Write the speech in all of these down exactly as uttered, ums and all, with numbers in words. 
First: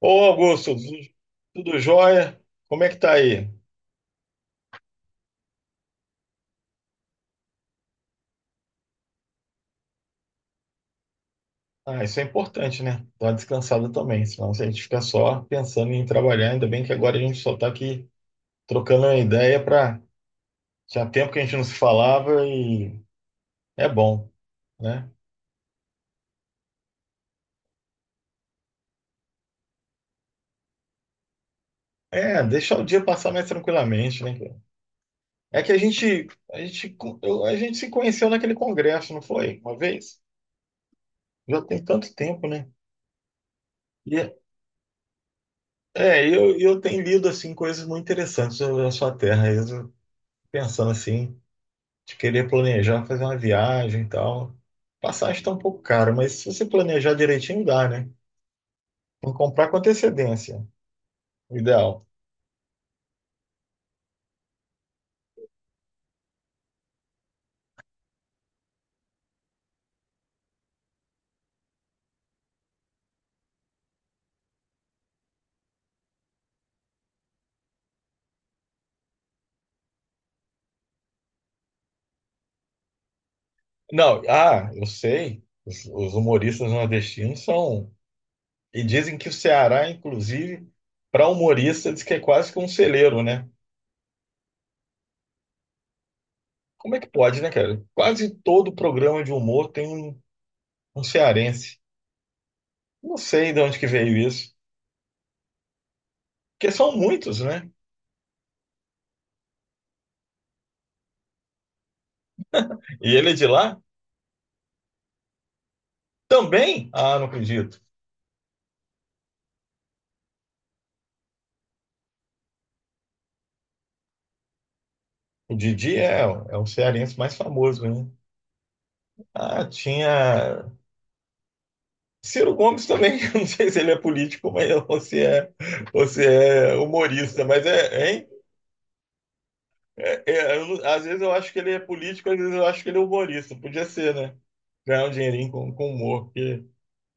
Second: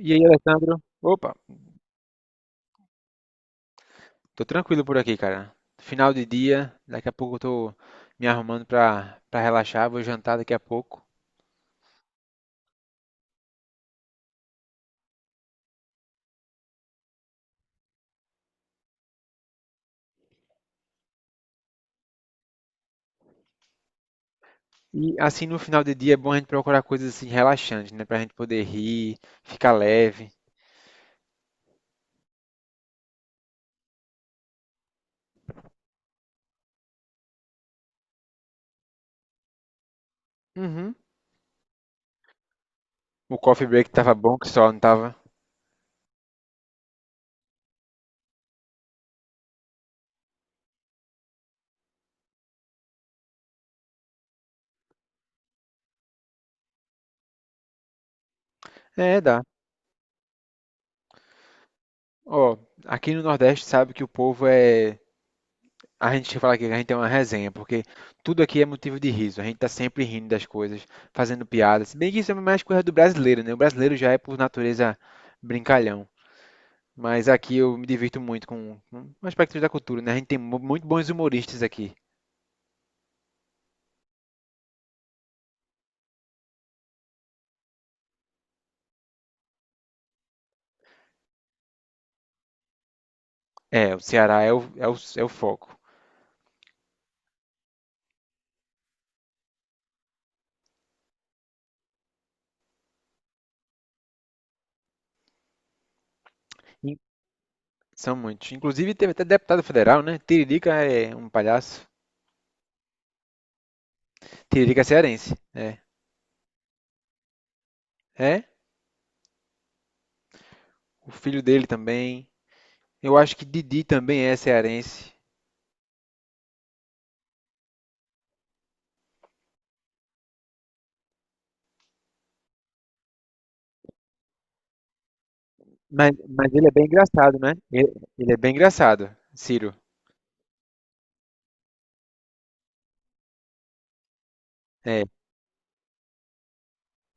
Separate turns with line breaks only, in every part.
E aí,
Ô Augusto,
Alessandro? Opa,
tudo jóia? Como é que tá aí?
tô tranquilo por aqui, cara. Final de dia, daqui a pouco eu tô me arrumando pra, pra relaxar, vou jantar daqui a pouco.
Ah, isso é importante, né? Dar uma descansada também, senão se a gente fica só pensando em trabalhar, ainda bem que agora a gente só tá aqui trocando uma ideia para tinha tempo que a gente não se falava e é bom, né?
E assim, no final de dia é bom a gente procurar coisas assim relaxantes, né? Pra gente poder rir, ficar leve.
É, deixar o dia passar mais tranquilamente, né, cara? É que a gente a gente co- eu- a gente se conheceu naquele congresso, não foi? Uma vez?
Uhum.
Já tem tanto tempo, né?
O coffee break tava bom
E
que só, não tava?
é, eu eu tenho lido assim coisas muito interessantes sobre a sua terra, eu pensando assim de querer planejar, fazer uma viagem e tal. Passagem está um pouco cara, mas se você planejar direitinho, dá, né?
É,
Tem que
dá.
comprar com antecedência, o ideal.
Ó, aqui no Nordeste sabe que o povo é A gente fala aqui que a gente é uma resenha, porque tudo aqui é motivo de riso. A gente tá sempre rindo das coisas, fazendo piadas. Se bem que isso é mais coisa do brasileiro, né? O brasileiro já é, por natureza, brincalhão. Mas aqui eu me divirto muito com, com aspectos da cultura, né? A gente tem mu- muito bons humoristas aqui.
Não, ah, eu sei, os, os humoristas nordestinos são. E dizem que o Ceará, inclusive, para humorista, diz que é quase que um celeiro, né?
É, o Ceará é o, é o, é o foco.
Como é que pode, né, cara? Quase todo programa de humor tem um, um cearense. Não sei de onde que veio isso, porque
In-
são muitos, né?
São muitos. Inclusive teve até deputado federal, né? Tiririca é um palhaço.
E ele é de lá
Tiririca é cearense, né?
também? Ah, não acredito.
É, o filho dele também. Eu acho que Didi também é cearense.
O Didi é, é o cearense mais famoso, né? Ah, tinha. Ciro Gomes também, eu não sei se ele é político, mas você é,
Mas,
você
mas ele é
é
bem engraçado,
humorista,
né?
mas
Ele,
é, hein?
ele é bem engraçado, Ciro.
É, é, eu não- às vezes eu acho que ele é político, às vezes eu acho que ele é humorista. Podia ser, né?
É.
Ganhar um dinheirinho com, com humor, porque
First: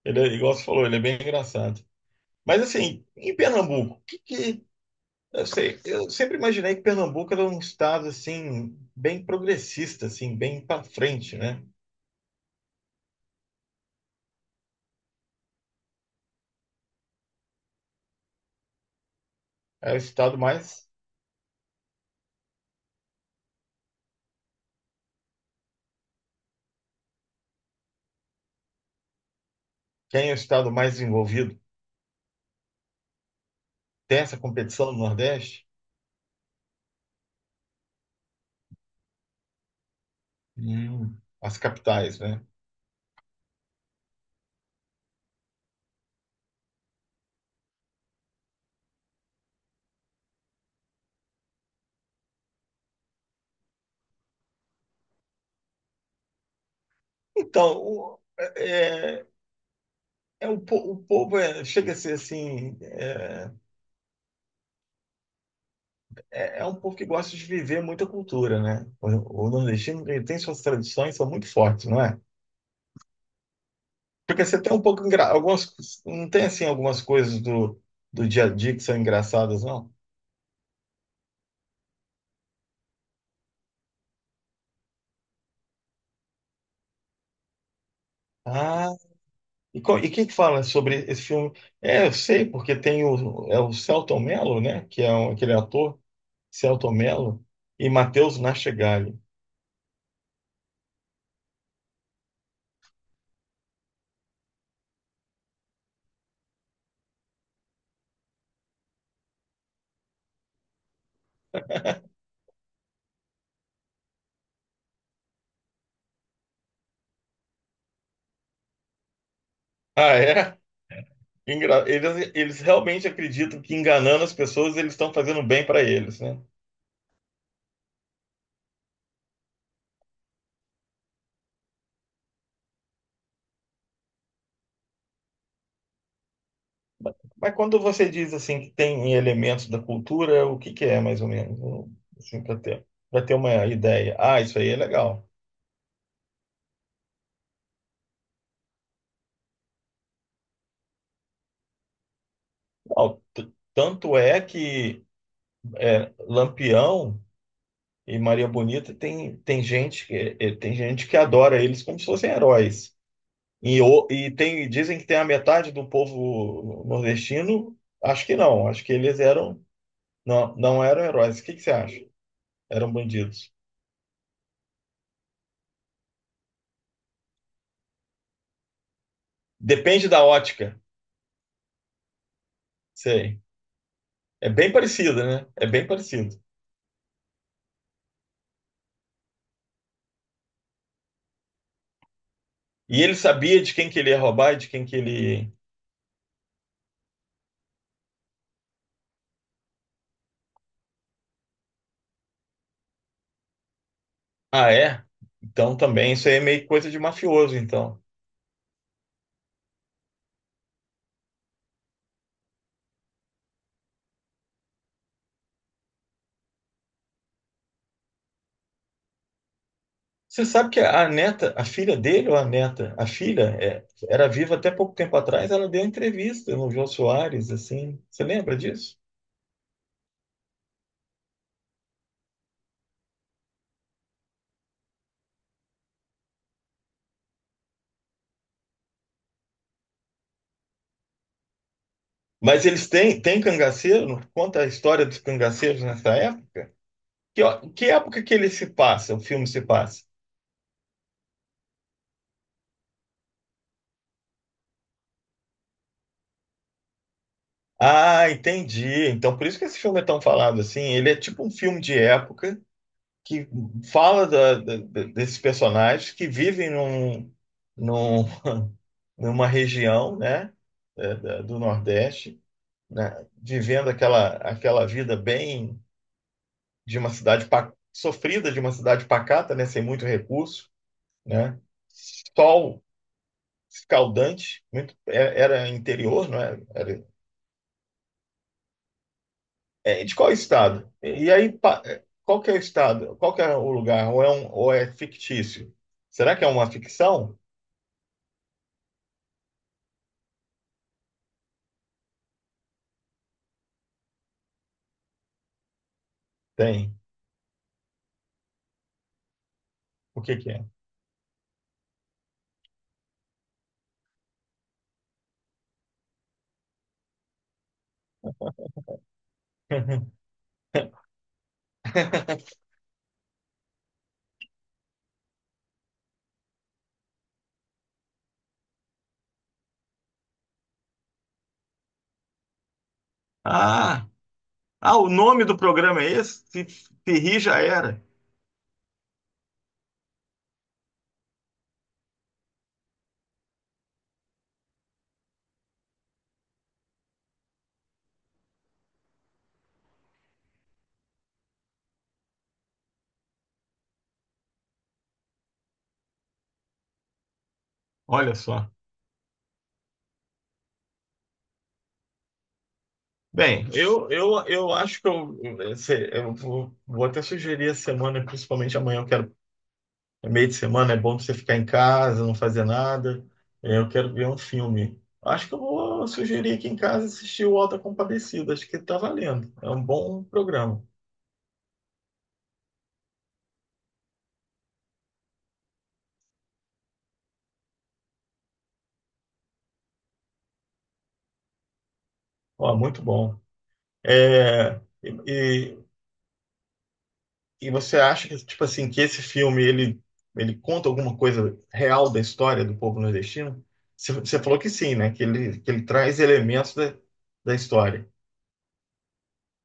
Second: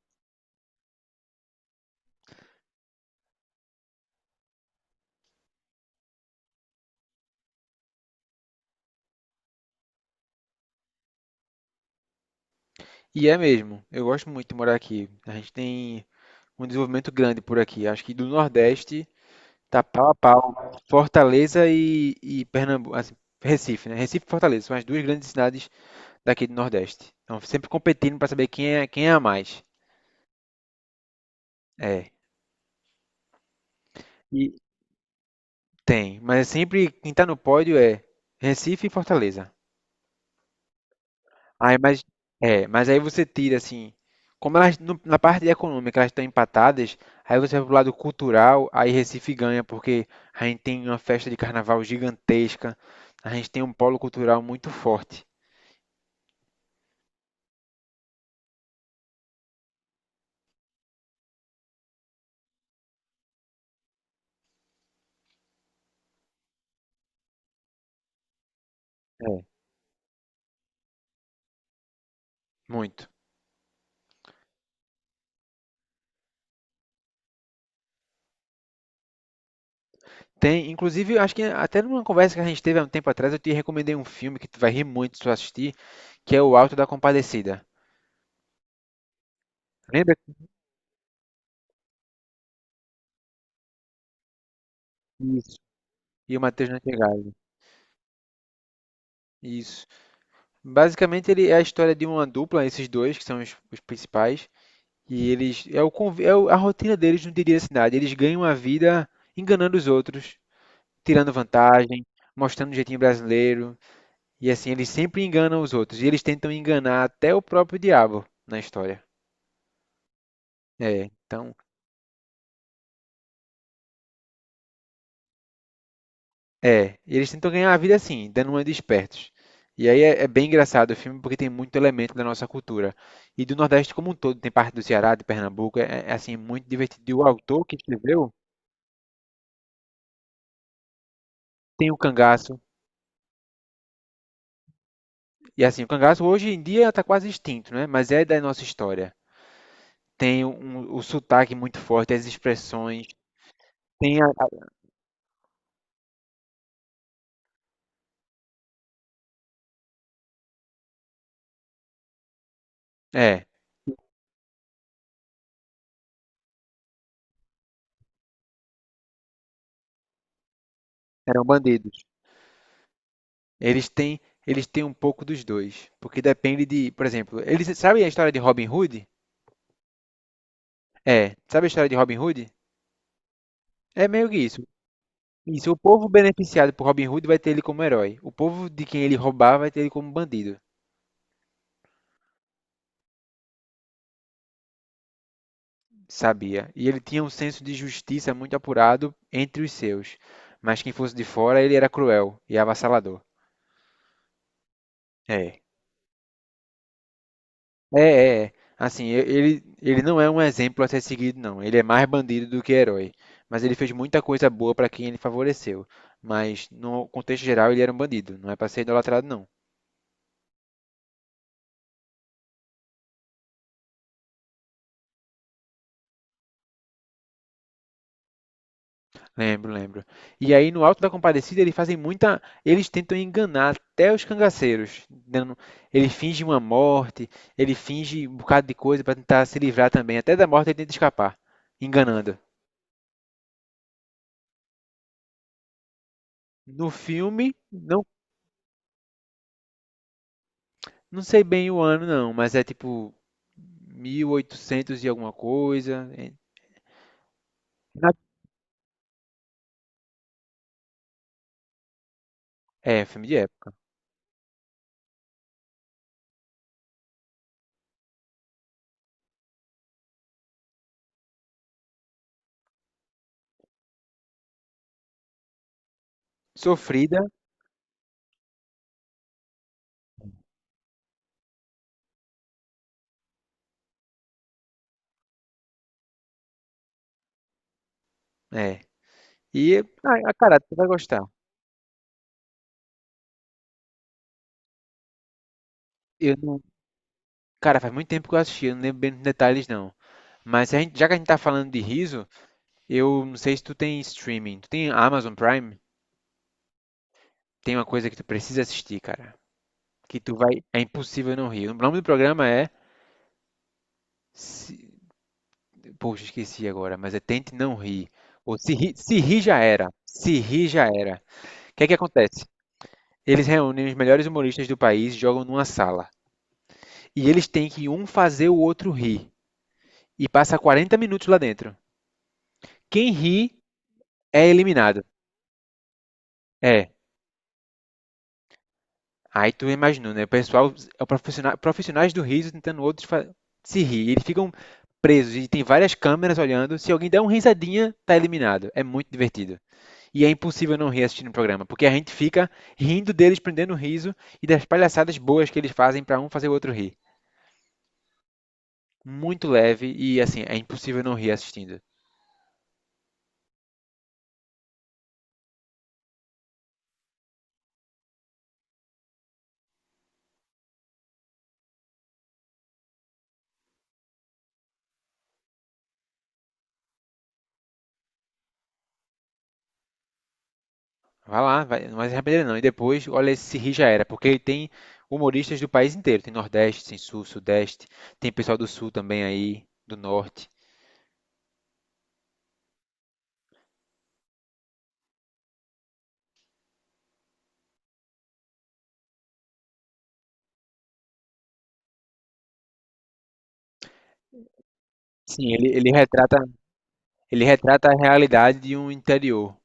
ele é, igual você falou, ele é bem engraçado. Mas assim, em Pernambuco, o que que. Eu sei, eu sempre imaginei que Pernambuco era um estado assim, bem progressista, assim, bem para frente, né?
E é mesmo. Eu gosto muito de morar aqui. A gente tem um desenvolvimento grande por aqui. Acho que do Nordeste tá
É o
pau a
estado
pau.
mais
Fortaleza e, e Pernambuco. Assim, Recife, né? Recife e Fortaleza são as duas grandes cidades daqui do Nordeste. Então, sempre competindo para saber quem é, quem é a mais.
Quem é o estado mais envolvido?
É.
Tem essa
E
competição no Nordeste?
tem. Mas sempre quem tá no pódio é Recife e Fortaleza.
Hum, as
Aí, mas,
capitais, né?
é, mas aí você tira assim, como elas no- na parte econômica elas estão empatadas, aí você vai pro lado cultural, aí Recife ganha porque a gente tem uma festa de carnaval gigantesca, a gente tem um polo cultural muito forte,
Então, o, é, é um, po- o povo é- chega a ser assim, é, é, é um povo que gosta de viver muita cultura, né?
É.
O, o nordestino ele tem suas tradições, são muito fortes, não é?
Muito.
Porque você tem um pouco, engra- algumas, não tem assim algumas coisas do, do dia a dia que são engraçadas, não?
Tem, inclusive, eu acho que até numa conversa que a gente teve há um tempo atrás, eu te recomendei um filme que tu vai rir muito se tu assistir, que é O Alto da Compadecida.
Ah, e, qual, e
Lembra
quem que fala sobre esse filme? É, eu sei, porque tem o, é o Selton Mello, né? Que é um- aquele
disso?
ator
E o Matheus
Celto
Nachegale.
Mello e Matheus Nachegali.
Isso. Basicamente, ele é a história de uma dupla, esses dois, que são os, os principais, E eles. É, o, conv- é o- A rotina deles no dia a dia da cidade. Eles ganham a vida enganando os outros, tirando vantagem, mostrando o jeitinho brasileiro. E assim, eles sempre enganam os outros. E eles tentam enganar até o próprio diabo na história.
Ah, é?
É, então.
Engra- Eles, eles realmente acreditam que enganando as pessoas eles estão fazendo bem para eles, né?
É, eles tentam ganhar a vida assim, dando uma de espertos. E aí é, é bem engraçado o filme porque tem muito elemento da nossa cultura. E do Nordeste como um todo, tem parte do Ceará, de Pernambuco. É, é, assim, muito divertido. E o
Mas
autor que
quando você
escreveu
diz assim que tem elementos da cultura, o que que é mais ou menos?
tem o
Assim, para
cangaço
ter, para ter uma ideia. Ah, isso aí é legal.
E assim, o cangaço hoje em dia está quase extinto, né? Mas é da nossa história. Tem um, um, o sotaque muito forte, as expressões.
Não, t- tanto
Tem a-
é
a-
que é, Lampião e Maria Bonita tem, tem gente que, é, tem gente que adora eles como se fossem heróis.
É,
E, o- e tem, dizem que tem a metade do povo nordestino. Acho que não. Acho que eles eram. Não, não eram heróis. O
eram
que que você acha?
bandidos.
Eram bandidos.
Eles têm, eles têm um pouco dos dois, porque depende de, por exemplo, eles sabem a história de Robin Hood?
Depende da ótica.
É, sabe a história de Robin Hood?
Sei.
É meio que
É
isso.
bem parecido, né? É
Isso, o
bem
povo
parecido.
beneficiado por Robin Hood vai ter ele como herói. O povo de quem ele roubar vai ter ele como bandido.
E ele sabia de quem que ele ia roubar e de quem que ele.
Sabia. E ele tinha um senso de justiça muito apurado entre os seus. Mas quem fosse de fora, ele era cruel e avassalador.
Ah, é?
É.
Então também isso aí é meio coisa de mafioso,
É,
então.
é, é. Assim, e- ele, ele não é um exemplo a ser seguido, não. Ele é mais bandido do que herói. Mas ele fez muita coisa boa para quem ele favoreceu. Mas, no contexto geral, ele era um bandido. Não é para ser idolatrado, não.
Você sabe que a neta, a filha dele ou a neta, a filha é, era viva até pouco tempo atrás, ela deu entrevista no Jô Soares, assim. Você lembra disso?
Lembro, lembro. E aí no Alto da Compadecida eles fazem muita, eles tentam enganar até os cangaceiros, dando- ele finge uma morte, ele finge um bocado de coisa para tentar se livrar também, até da morte ele tenta escapar, enganando.
Mas eles têm, têm cangaceiro? Conta a história dos cangaceiros nessa época?
No
Que,
filme,
ó, que
não,
época que ele se passa, o filme se passa?
não sei bem o ano não, mas é tipo mil e oitocentos e alguma coisa. É, na-
Ah, entendi. Então, por isso que esse filme é tão falado assim. Ele é tipo um filme de época
É, filme de
que
época.
fala da- da- da- desses personagens que vivem num, num- numa região, né, é, da- do Nordeste, né, vivendo aquela, aquela vida bem de uma
Sofrida,
cidade pa- sofrida, de uma cidade pacata, né, sem muito recurso, né, sol escaldante, muito, é- era interior, não é? Era,
é. E,
é, de qual
ah, cara, tu vai
estado?
gostar.
E, e aí, pa- é, qual que é o estado? Qual que é o lugar? Ou é, um, ou é fictício?
Eu
Será que é
não,
uma ficção?
cara, faz muito tempo que eu assisti, eu não lembro bem dos detalhes não. Mas se a gente- já que a gente tá falando de riso, eu não sei se tu tem streaming. Tu tem Amazon Prime?
Tem.
Tem uma coisa que tu precisa assistir, cara. Que
O
tu
que que
vai.
é?
É impossível não rir. O nome do programa é. Se... Poxa, esqueci agora, mas é Tente Não Rir. Ou se rir, se rir já era. Se rir já era. O que é que acontece? Eles reúnem os melhores humoristas do país, e jogam numa sala. E eles têm que um fazer o outro rir. E passa quarenta minutos lá dentro. Quem ri
Ah,
é
ah,
eliminado.
o nome do programa é esse? Se,
É.
se rir, já era.
Aí tu imaginou, né? O pessoal, é o profissional, profissionais do riso tentando outros fa- se rir. Eles ficam presos e tem várias câmeras olhando. Se alguém der uma risadinha, tá eliminado. É muito divertido. E é impossível não rir assistindo o programa, porque a gente fica rindo deles, prendendo o riso e das palhaçadas boas que eles fazem pra um fazer o outro rir.
Olha só.
Muito leve e assim, é impossível não rir assistindo.
Bem, eu, eu, eu acho que eu, esse- eu vou vou até sugerir a semana, principalmente amanhã, eu quero. No meio de semana é bom pra você ficar em casa, não fazer nada. É, eu quero ver um filme. Acho que eu vou sugerir aqui em casa assistir o Alta Compadecida. Acho que tá valendo. É um bom programa.
Vai lá, vai, não vai se arrepender não. E depois, olha se rir já era, porque ele tem humoristas do país inteiro. Tem Nordeste, tem Sul, Sudeste, tem pessoal do Sul também aí, do Norte.
Ó, muito bom. É, e, e e você acha que, tipo assim, que esse filme, ele, ele conta alguma coisa real da história do povo nordestino? Você você falou que sim, né? Que
Sim,
ele, que
ele,
ele
ele
traz
retrata,
elementos da,
ele
da
retrata a
história.
realidade de um interior,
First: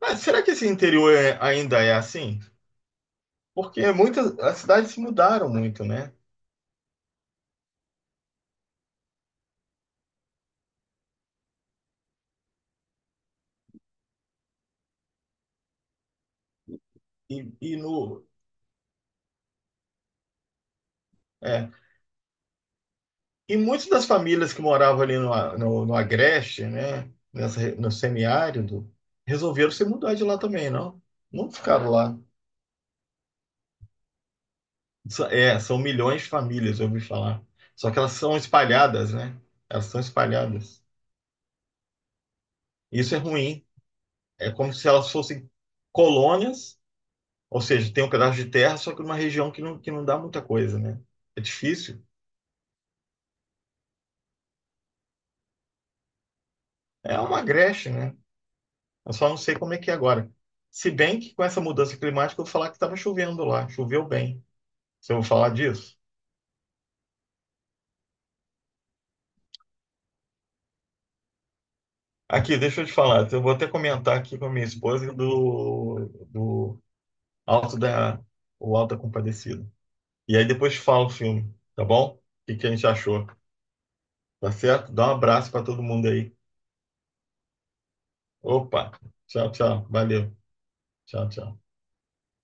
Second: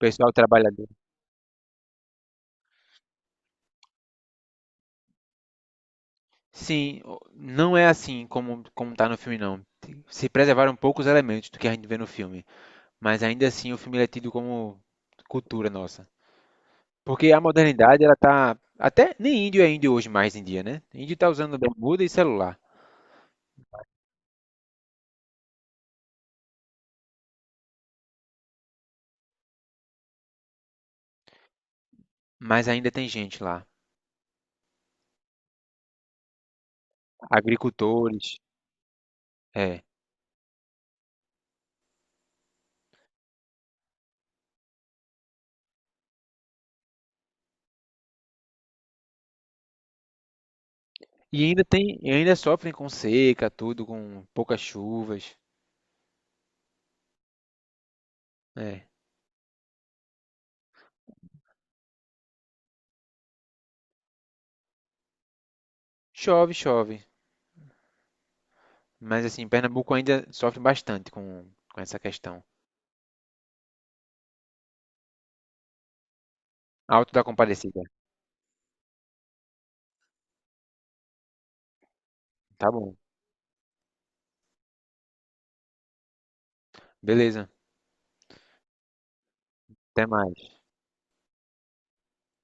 Mas será que esse
trabalhador.
interior é- ainda é assim? Porque muitas, as cidades se mudaram muito, né?
Sim, o- não é assim como como tá no filme não. Se preservaram poucos elementos do que a gente vê no filme, mas ainda assim o filme ele é tido como cultura nossa. Porque
e,
a
e
modernidade ela
no.
tá até nem índio é índio hoje mais em dia, né? Índio tá usando
É.
bermuda e celular,
E muitas das famílias que moravam ali no, A- no, no Agreste, né? Nessa, re- no semiárido, resolveram se mudar de lá também, não? Não ficaram lá.
mas ainda tem gente lá,
Sa- É, são milhões de famílias, eu ouvi falar. Só que elas
agricultores,
são espalhadas, né?
é.
Elas são espalhadas. Isso é ruim. É como se elas fossem colônias, ou seja, tem um pedaço de terra, só que numa região que não, que não dá muita coisa, né? É
E ainda tem,
difícil.
e ainda sofrem com seca, tudo com poucas chuvas,
É uma Agreste, né?
é.
Eu só não sei como é que é agora. Se bem que com essa mudança climática eu vou falar que estava chovendo lá, choveu bem. Se eu vou falar disso.
Chove, chove. Mas assim, Pernambuco ainda sofre bastante com, com essa questão.
Aqui, deixa eu te falar, eu vou até comentar aqui com a minha esposa do, do
Alto da
Alto
Compadecida.
da, o Alto da Compadecida. E aí depois te falo o filme, tá bom? O que que
Tá
a gente
bom.
achou, tá certo? Dá um abraço para todo mundo aí.
Beleza.
Opa, tchau, tchau,
Até
valeu,
mais.
tchau, tchau.